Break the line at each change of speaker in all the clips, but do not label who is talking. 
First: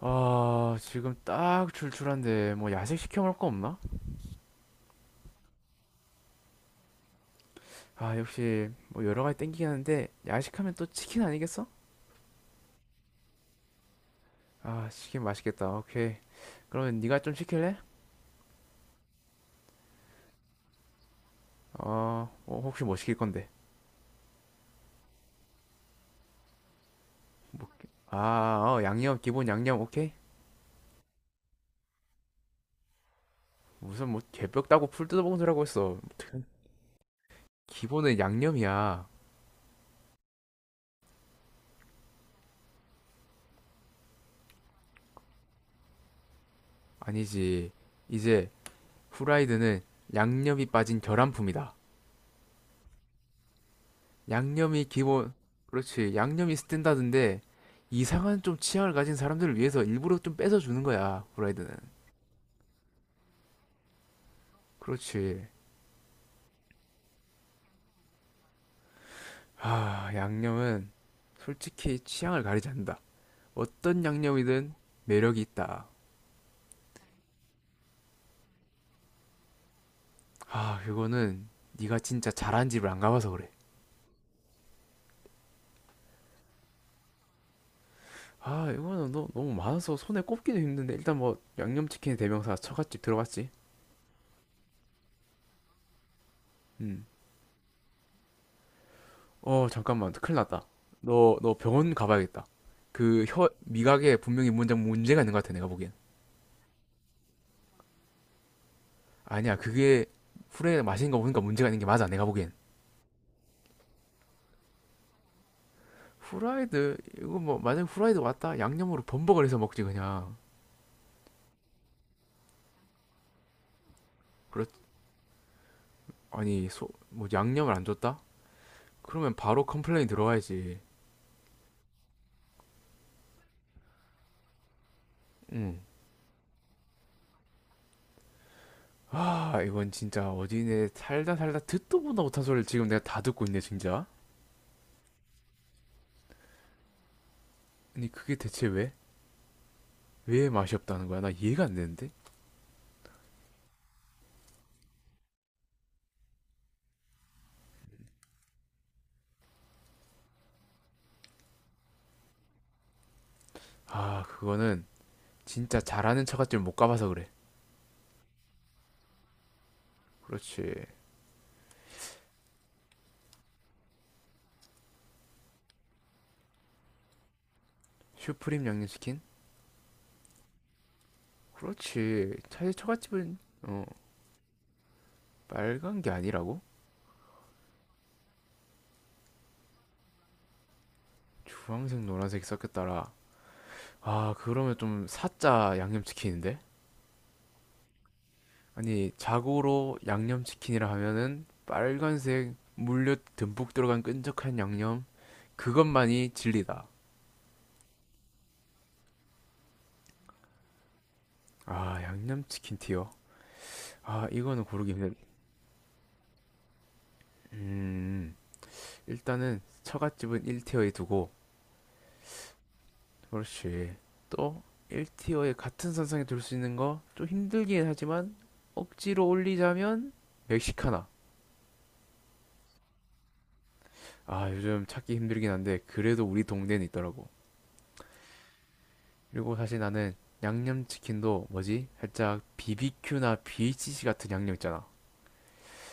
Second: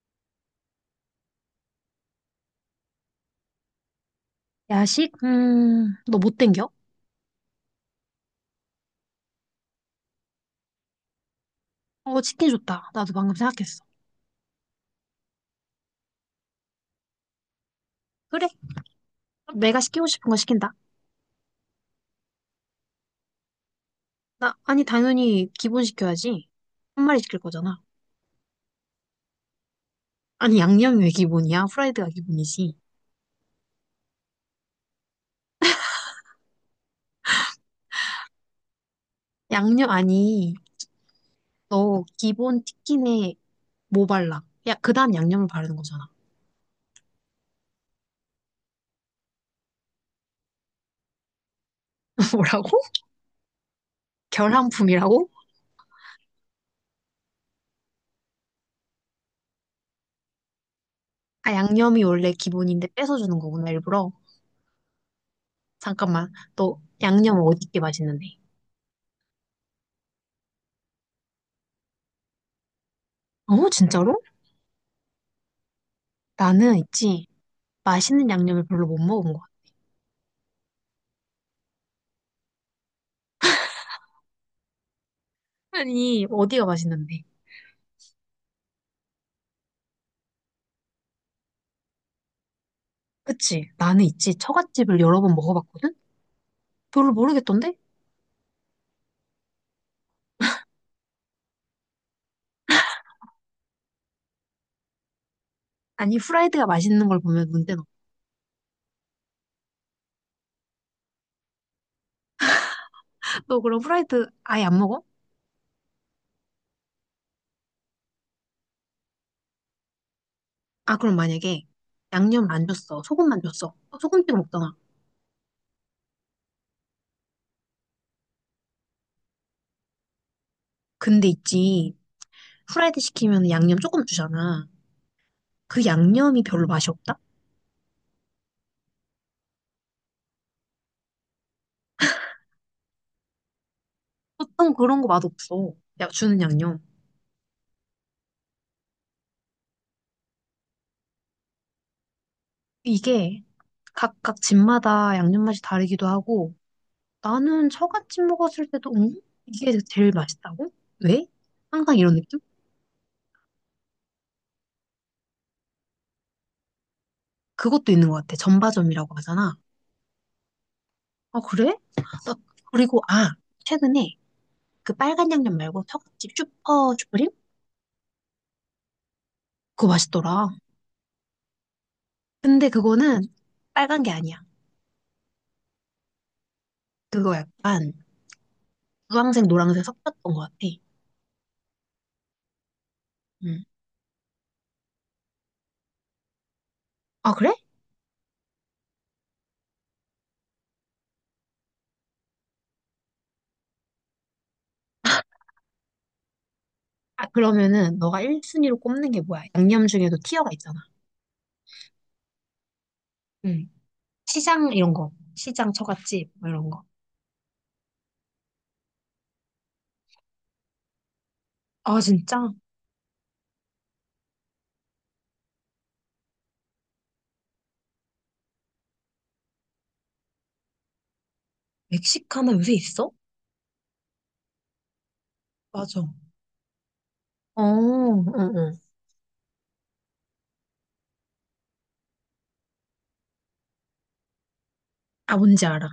아, 지금 딱 출출한데 뭐 야식 시켜 먹을 거 없나?
야식? 너 못 땡겨?
아, 역시 뭐 여러 가지 땡기긴 하는데 야식하면 또 치킨 아니겠어?
어, 치킨 좋다. 나도 방금 생각했어.
아, 치킨 맛있겠다. 오케이. 그러면 네가 좀 시킬래?
그래, 내가 시키고 싶은 거 시킨다.
어, 어, 혹시 뭐 시킬 건데?
나, 아니, 당연히 기본 시켜야지. 한 마리 시킬 거잖아.
아, 어, 양념 기본 양념 오케이.
아니, 양념이 왜 기본이야? 후라이드가 기본이지.
무슨 뭐 개뼈 따고 풀 뜯어먹은 소리라고 했어. 기본은 양념이야.
양념, 아니, 너 기본 치킨에 뭐 발라? 야, 그 다음 양념을 바르는 거잖아.
아니지. 이제 후라이드는 양념이 빠진 결함품이다.
뭐라고?
양념이
결함품이라고?
기본, 그렇지. 양념이 스탠다드인데 이상한 좀 취향을 가진 사람들을 위해서 일부러 좀 뺏어 주는 거야,
아,
후라이드는.
양념이 원래 기본인데 뺏어주는 거구나, 일부러.
그렇지.
잠깐만, 너 양념 어디 게 맛있는데?
아, 양념은 솔직히 취향을 가리지 않는다.
어,
어떤
진짜로?
양념이든 매력이 있다.
나는 있지. 맛있는 양념을 별로 못 먹은 거야.
아, 이거는 네가 진짜 잘한 집을 안 가봐서 그래.
아니, 어디가 맛있는데?
아, 이거는 너무 많아서 손에 꼽기도 힘든데 일단 뭐 양념치킨 대명사 처갓집 들어갔지?
그치? 나는 있지. 처갓집을 여러 번 먹어봤거든?
음.
별로 모르겠던데?
어, 잠깐만. 큰일 났다. 너 병원 가봐야겠다. 그 혀, 미각에 분명히 문제가 있는 것 같아, 내가 보기엔.
아니, 후라이드가 맛있는 걸 보면 문제 없어.
아니야, 그게 후라이드 마시는 거 보니까 문제가 있는 게 맞아, 내가 보기엔.
너 그럼 후라이드 아예 안 먹어?
후라이드, 이거 뭐, 만약에 후라이드 왔다? 양념으로 범벅을 해서 먹지, 그냥.
아, 그럼 만약에 양념을 안 줬어. 소금만 줬어. 어, 소금 찍어
그렇,
먹잖아.
아니, 뭐, 양념을 안 줬다? 그러면 바로 컴플레인 들어와야지.
근데 있지. 후라이드 시키면 양념 조금 주잖아.
응.
그 양념이 별로 맛이 없다?
아, 이건 진짜 어디네 살다 살다 듣도 보다 못한 소리를 지금 내가 다 듣고 있네, 진짜.
보통 그런 거 맛없어. 야, 주는 양념.
아니, 그게 대체 왜? 왜 맛이 없다는 거야? 나 이해가 안 되는데?
이게 각각 집마다 양념 맛이 다르기도 하고, 나는 처갓집 먹었을 때도 응? 이게 제일 맛있다고? 왜? 항상 이런 느낌?
아, 그거는 진짜 잘하는 처갓집 을 못 가봐서 그래.
그것도 있는 것 같아. 전바점이라고 하잖아.
그렇지.
아 그래? 나 그리고 아 최근에 그 빨간 양념 말고 처갓집 슈퍼 슈프림?
슈프림 양념치킨?
그거 맛있더라.
그렇지. 차
근데
실
그거는
처갓집은 어
빨간 게 아니야.
빨간 게 아니라고?
그거 약간 주황색 노란색 섞였던 것 같아.
주황색 노란색이 섞였더라.
응.
아 그러면 좀 사짜 양념치킨인데?
아 그래?
아니 자고로 양념치킨이라 하면은 빨간색 물엿 듬뿍 들어간 끈적한 양념, 그것만이 진리다.
아 그러면은 너가 1순위로 꼽는 게 뭐야? 양념 중에도 티어가 있잖아.
아 양념치킨 티어.
응.
아 이거는
시장
고르기
이런 거.
힘들.
시장 처갓집 뭐 이런 거.
음, 일단은 처갓집은 1티어에 두고,
아 진짜?
그렇지. 또 1티어에 같은 선상에 둘 수 있는 거 좀 힘들긴 하지만 억지로 올리자면 멕시카나.
멕시카나 요새 있어?
아, 요즘 찾기 힘들긴 한데
맞아.
그래도 우리 동네는 있더라고.
어, 응, 응.
그리고 사실 나는 양념치킨도 뭐지? 살짝 BBQ나 BHC 같은 양념 있잖아.
아, 뭔지 알아.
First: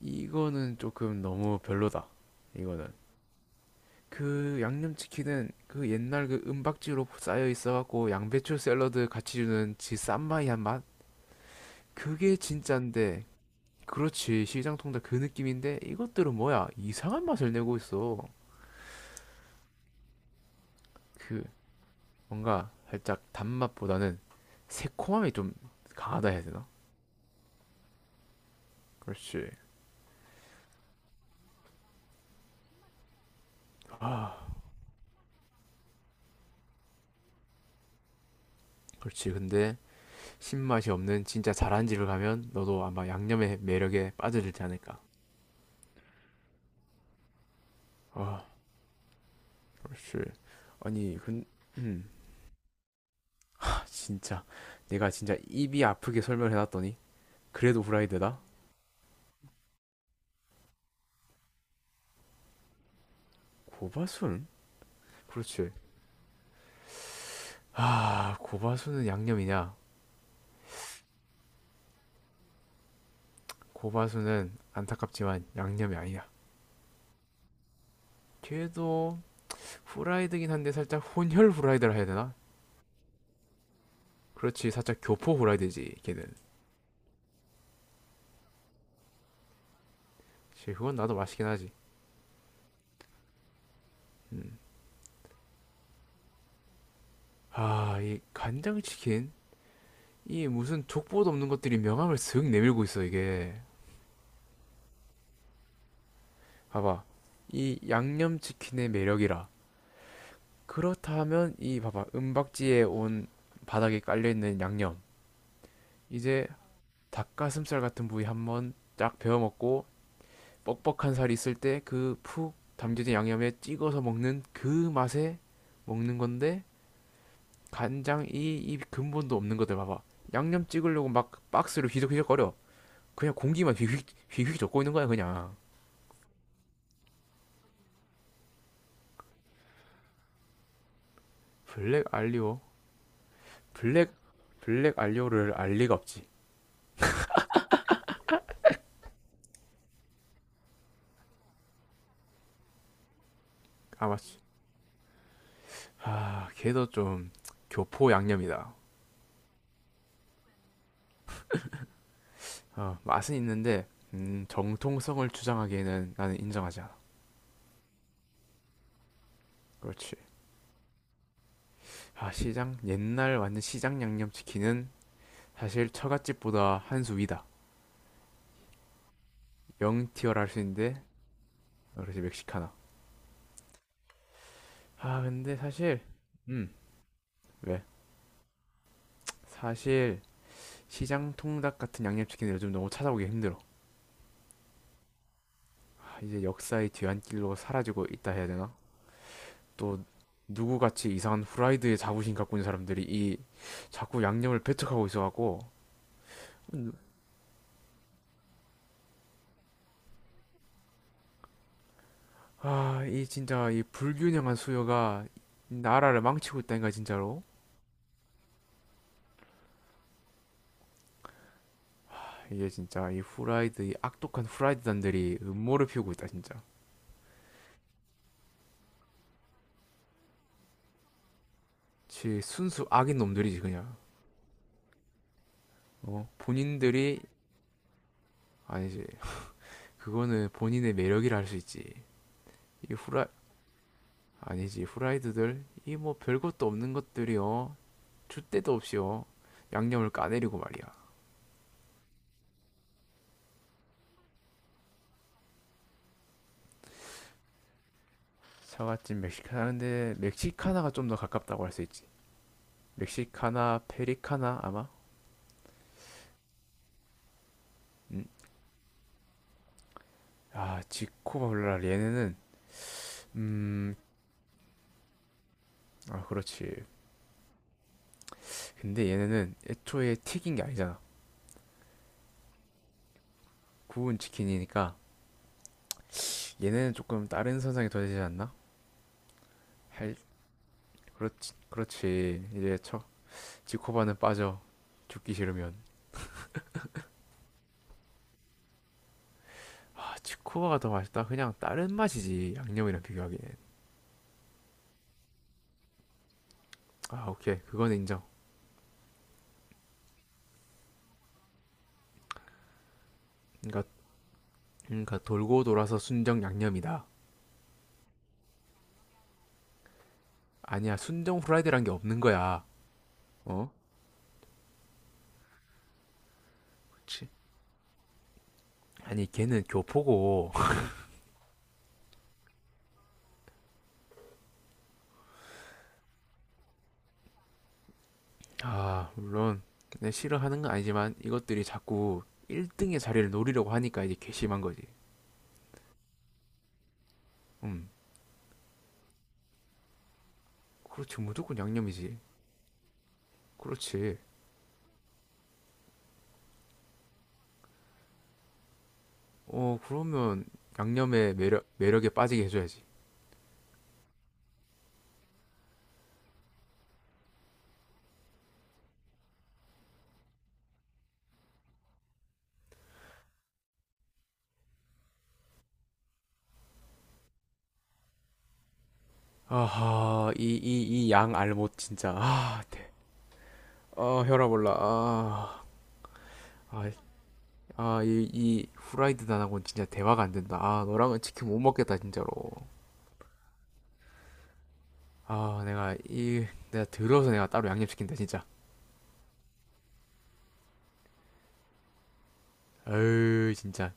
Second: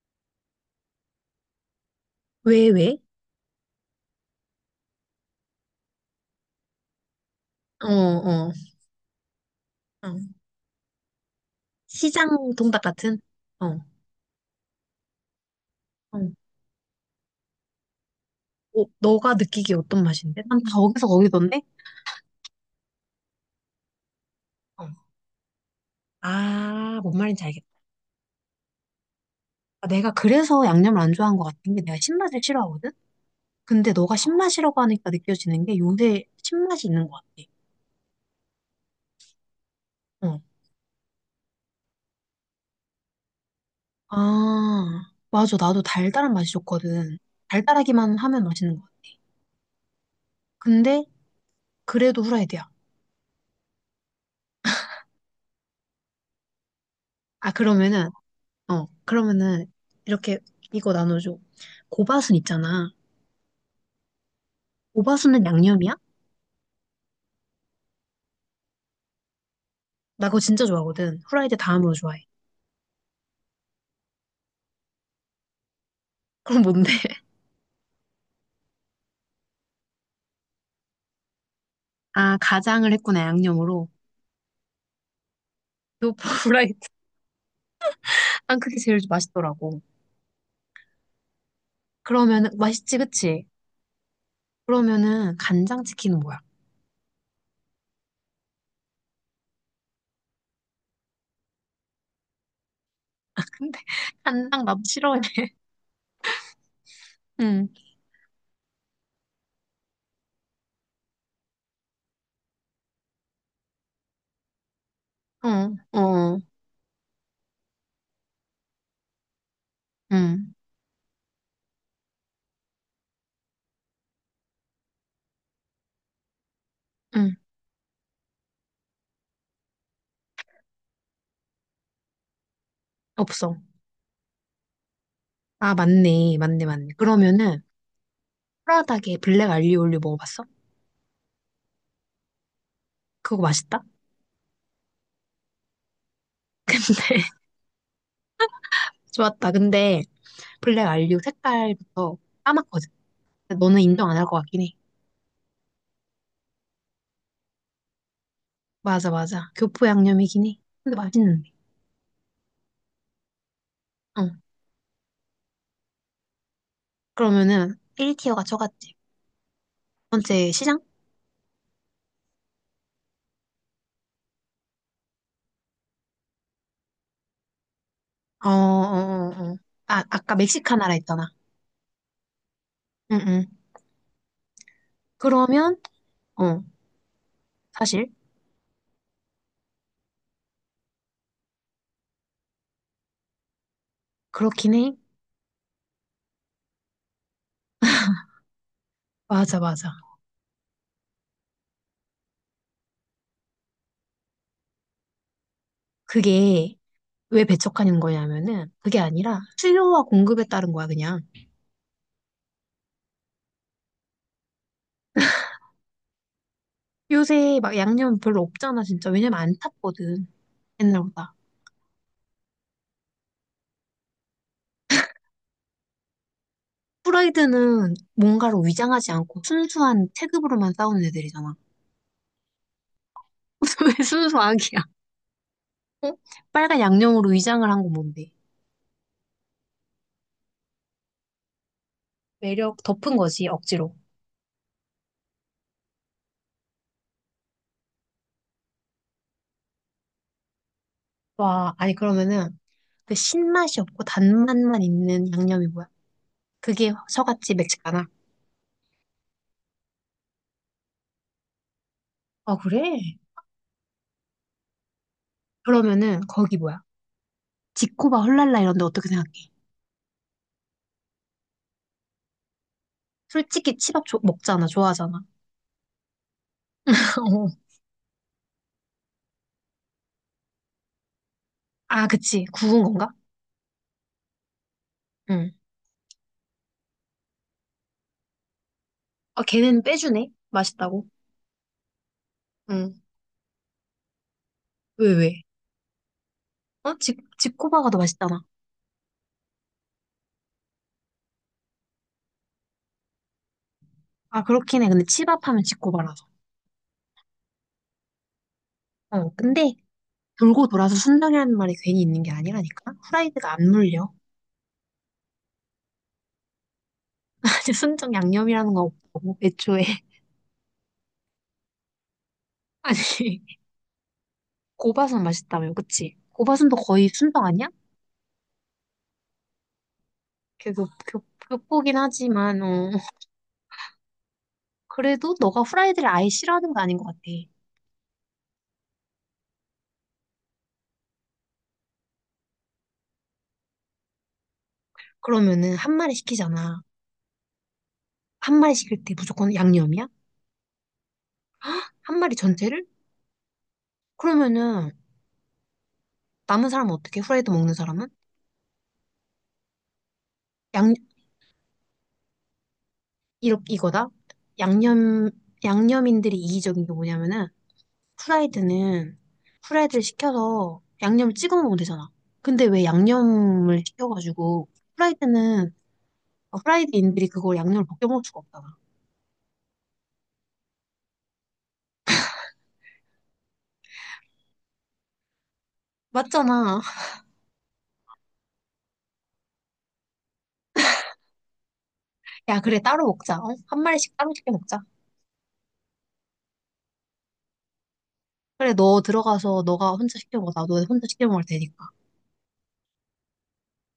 이거는 조금 너무 별로다.
왜,
이거는.
왜?
그 양념치킨은 그 옛날 그 은박지로 쌓여
어,
있어갖고
어,
양배추 샐러드 같이 주는 그
어.
쌈마이한 맛?
시장
그게
동닭 같은?
진짠데
어, 어.
그렇지 시장통닭 그 느낌인데 이것들은 뭐야 이상한 맛을 내고 있어.
어, 너가 느끼기에 어떤 맛인데? 난 다 어디서
그
거기던데?
뭔가 살짝 단맛보다는
어.
새콤함이 좀 강하다 해야 되나?
아, 뭔 말인지 알겠다.
그렇지
아, 내가 그래서 양념을 안 좋아한 것 같은 게 내가 신맛을 싫어하거든? 근데 너가 신맛이라고 하니까 느껴지는 게 요새 신맛이 있는 것
그렇지 근데
같아. 어.
신맛이 없는 진짜 잘한 집을 가면 너도 아마 양념의 매력에 빠져들지 않을까
아, 맞아. 나도 달달한 맛이 좋거든. 달달하기만 하면
아
맛있는 것 같아.
그렇지
근데
아니 근 음,
그래도 후라이드야.
아, 진짜 내가 진짜 입이 아프게 설명해놨더니
아,
그래도
그러면은,
후라이드다?
어, 그러면은, 이렇게, 이거 나눠줘. 고바순 있잖아.
고바순?
고바순은
그렇지.
양념이야?
아 고바순은 양념이냐.
나 그거 진짜 좋아하거든. 후라이드 다음으로 좋아해.
고바수는 안타깝지만 양념이 아니야.
그럼 뭔데?
걔도 후라이드긴 한데 살짝 혼혈 후라이드라 해야 되나?
아, 가장을 했구나, 양념으로.
그렇지, 살짝 교포 후라이드지
요
걔는.
후라이드. 난 그게 제일 맛있더라고.
그건 나도 맛있긴 하지.
그러면은, 맛있지, 그치?
음.
그러면은, 간장치킨은 뭐야?
아, 이 간장치킨? 이 무슨 족보도 없는 것들이 명함을 슥 내밀고 있어
근데,
이게.
간장 나도 싫어해.
봐봐.
응,
이 양념치킨의 매력이라. 그렇다면 이 봐봐 은박지에 온 바닥에 깔려있는 양념.
어, 어,
이제 닭가슴살 같은 부위 한번 쫙 베어 먹고
응,
뻑뻑한 살이 있을 때 그 푹 담겨진 양념에 찍어서 먹는 그 맛에 먹는 건데.
응.
간장 이 근본도 없는 것들 봐봐. 양념 찍으려고 막 박스로 휘적휘적거려. 그냥
없어.
공기만 휘휘 휘휘 젓고 있는 거야 그냥.
아, 맞네, 맞네, 맞네. 그러면은, 프라닭에 블랙 알리오 올리오 먹어봤어?
블랙 알리오,
그거 맛있다?
블랙 블랙 알리오를 알 리가 없지.
좋았다. 근데 블랙 알류 색깔부터 까맣거든. 근데 너는
아
인정 안
맞
할 것
지
같긴 해.
아, 걔도 좀 교포 양념이다.
맞아, 맞아. 교포 양념이긴 해. 근데 맛있는데.
어, 맛은 있는데
어.
정통성을 주장하기에는 나는 인정하지 않아.
그러면은 1티어가 저같지. 두
그렇지.
번째 시장?
아, 시장, 옛날 완전 시장 양념치킨은 사실 처갓집보다 한 수 위다.
어, 어, 어, 어. 아, 아까
영티어를 할 수
멕시카나라
있는데.
했잖아.
그렇지 멕시카나.
응, 응.
아 근데
그러면,
사실
어,
음, 왜?
사실
사실 시장 통닭 같은 양념치킨 요즘 너무 찾아오기 힘들어.
그렇긴 해.
아, 이제 역사의 뒤안길로 사라지고 있다 해야 되나?
맞아, 맞아.
또 누구같이 이상한 후라이드에 자부심 갖고 있는 사람들이 이 자꾸 양념을 배척하고 있어갖고.
그게 왜 배척하는 거냐면은 그게 아니라 수요와 공급에 따른 거야, 그냥.
아 이 진짜 이 불균형한 수요가 나라를 망치고 있다니까 진짜로.
요새 막 양념 별로 없잖아, 진짜. 왜냐면 안 탔거든. 옛날보다.
아, 이게 진짜 이 후라이드, 이 악독한 후라이드단들이 음모를 피우고 있다 진짜.
프라이드는 뭔가로 위장하지 않고 순수한 체급으로만 싸우는 애들이잖아.
지 순수 악인 놈들이지 그냥.
왜 순수 악이야? 어?
어?
빨간
본인들이.
양념으로 위장을 한 건 뭔데?
아니지. 그거는 본인의 매력이라 할 수 있지.
매력
이
덮은
후라
거지, 억지로.
아니지 후라이드들 이 뭐 별것도 없는 것들이요. 줄 데도 없이요. 양념을 까내리고 말이야.
와, 아니 그러면은 그 신맛이 없고 단맛만 있는 양념이 뭐야? 그게 서갓집매시카나
사과찜 멕시카나인데 멕시카나가 좀 더 가깝다고 할 수 있지.
아, 그래?
멕시카나 페리카나 아마.
그러면은 거기 뭐야? 지코바
음.
헐랄라 이런 데 어떻게 생각해?
아 지코바 블라 얘네는
솔직히
음.
먹잖아, 좋아하잖아.
아 그렇지.
어.
근데 얘네는 애초에 튀긴 게 아니잖아.
아, 그치. 구운 건가?
구운 치킨이니까
응.
얘네는 조금 다른 선상에 둬야 되지 않나?
아, 걔는
할
빼주네. 맛있다고.
그렇지 이제
응.
쳐 지코바는 빠져,
왜,
죽기
왜?
싫으면.
어? 지코바가 더 맛있잖아.
아 지코바가 더 맛있다 그냥 다른 맛이지 양념이랑 비교하기엔.
아, 그렇긴 해. 근데 치밥하면 지코바라서.
아 오케이 그건 인정.
어, 근데 돌고 돌아서 순정이라는 말이 괜히 있는 게 아니라니까? 후라이드가 안
그러니까
물려.
그러니까 돌고 돌아서 순정 양념이다.
아니, 순정 양념이라는 거 없고, 애초에.
아니야 순정 후라이드란 게 없는 거야.
아니,
어
고바순 맛있다며, 그치? 고바순도
그렇
거의
지
순정 아니야?
아니 걔는 교포고.
걔 교포긴 하지만, 어. 그래도 너가 후라이드를 아예 싫어하는 거 아닌 것 같아.
아 물론 내 싫어하는 건 아니지만 이것들이 자꾸 1등의 자리를 노리려고 하니까 이제 괘씸한 거지.
그러면은 한 마리 시키잖아.
음,
한 마리 시킬 때 무조건 양념이야?
그렇지 무조건
한
양념이지.
마리 전체를?
그렇지.
그러면은 남은 사람은 어떻게? 후라이드 먹는 사람은?
어, 그러면 양념의 매력에 빠지게 해줘야지.
이렇 이거다. 양념 양념인들이 이기적인 게 뭐냐면은 후라이드는 후라이드를 시켜서 양념을 찍어 먹으면 되잖아. 근데 왜 양념을 시켜가지고 후라이드는 후라이드인들이 그걸 양념을 벗겨 먹을 수가 없잖아.
아하, 이 양 알못 진짜. 아, 대. 아, 혈압 올라. 아,
맞잖아.
아, 아, 이 후라이드 단하고는 진짜 대화가 안 된다. 아, 너랑은 치킨 못 먹겠다, 진짜로.
야 그래 따로 먹자. 어? 한 마리씩 따로 시켜 먹자.
아, 내가 들어서 내가 따로 양념 시킨다, 진짜.
그래 너 들어가서 너가 혼자 시켜 먹어. 나도 혼자 시켜 먹을 테니까.
어유 진짜.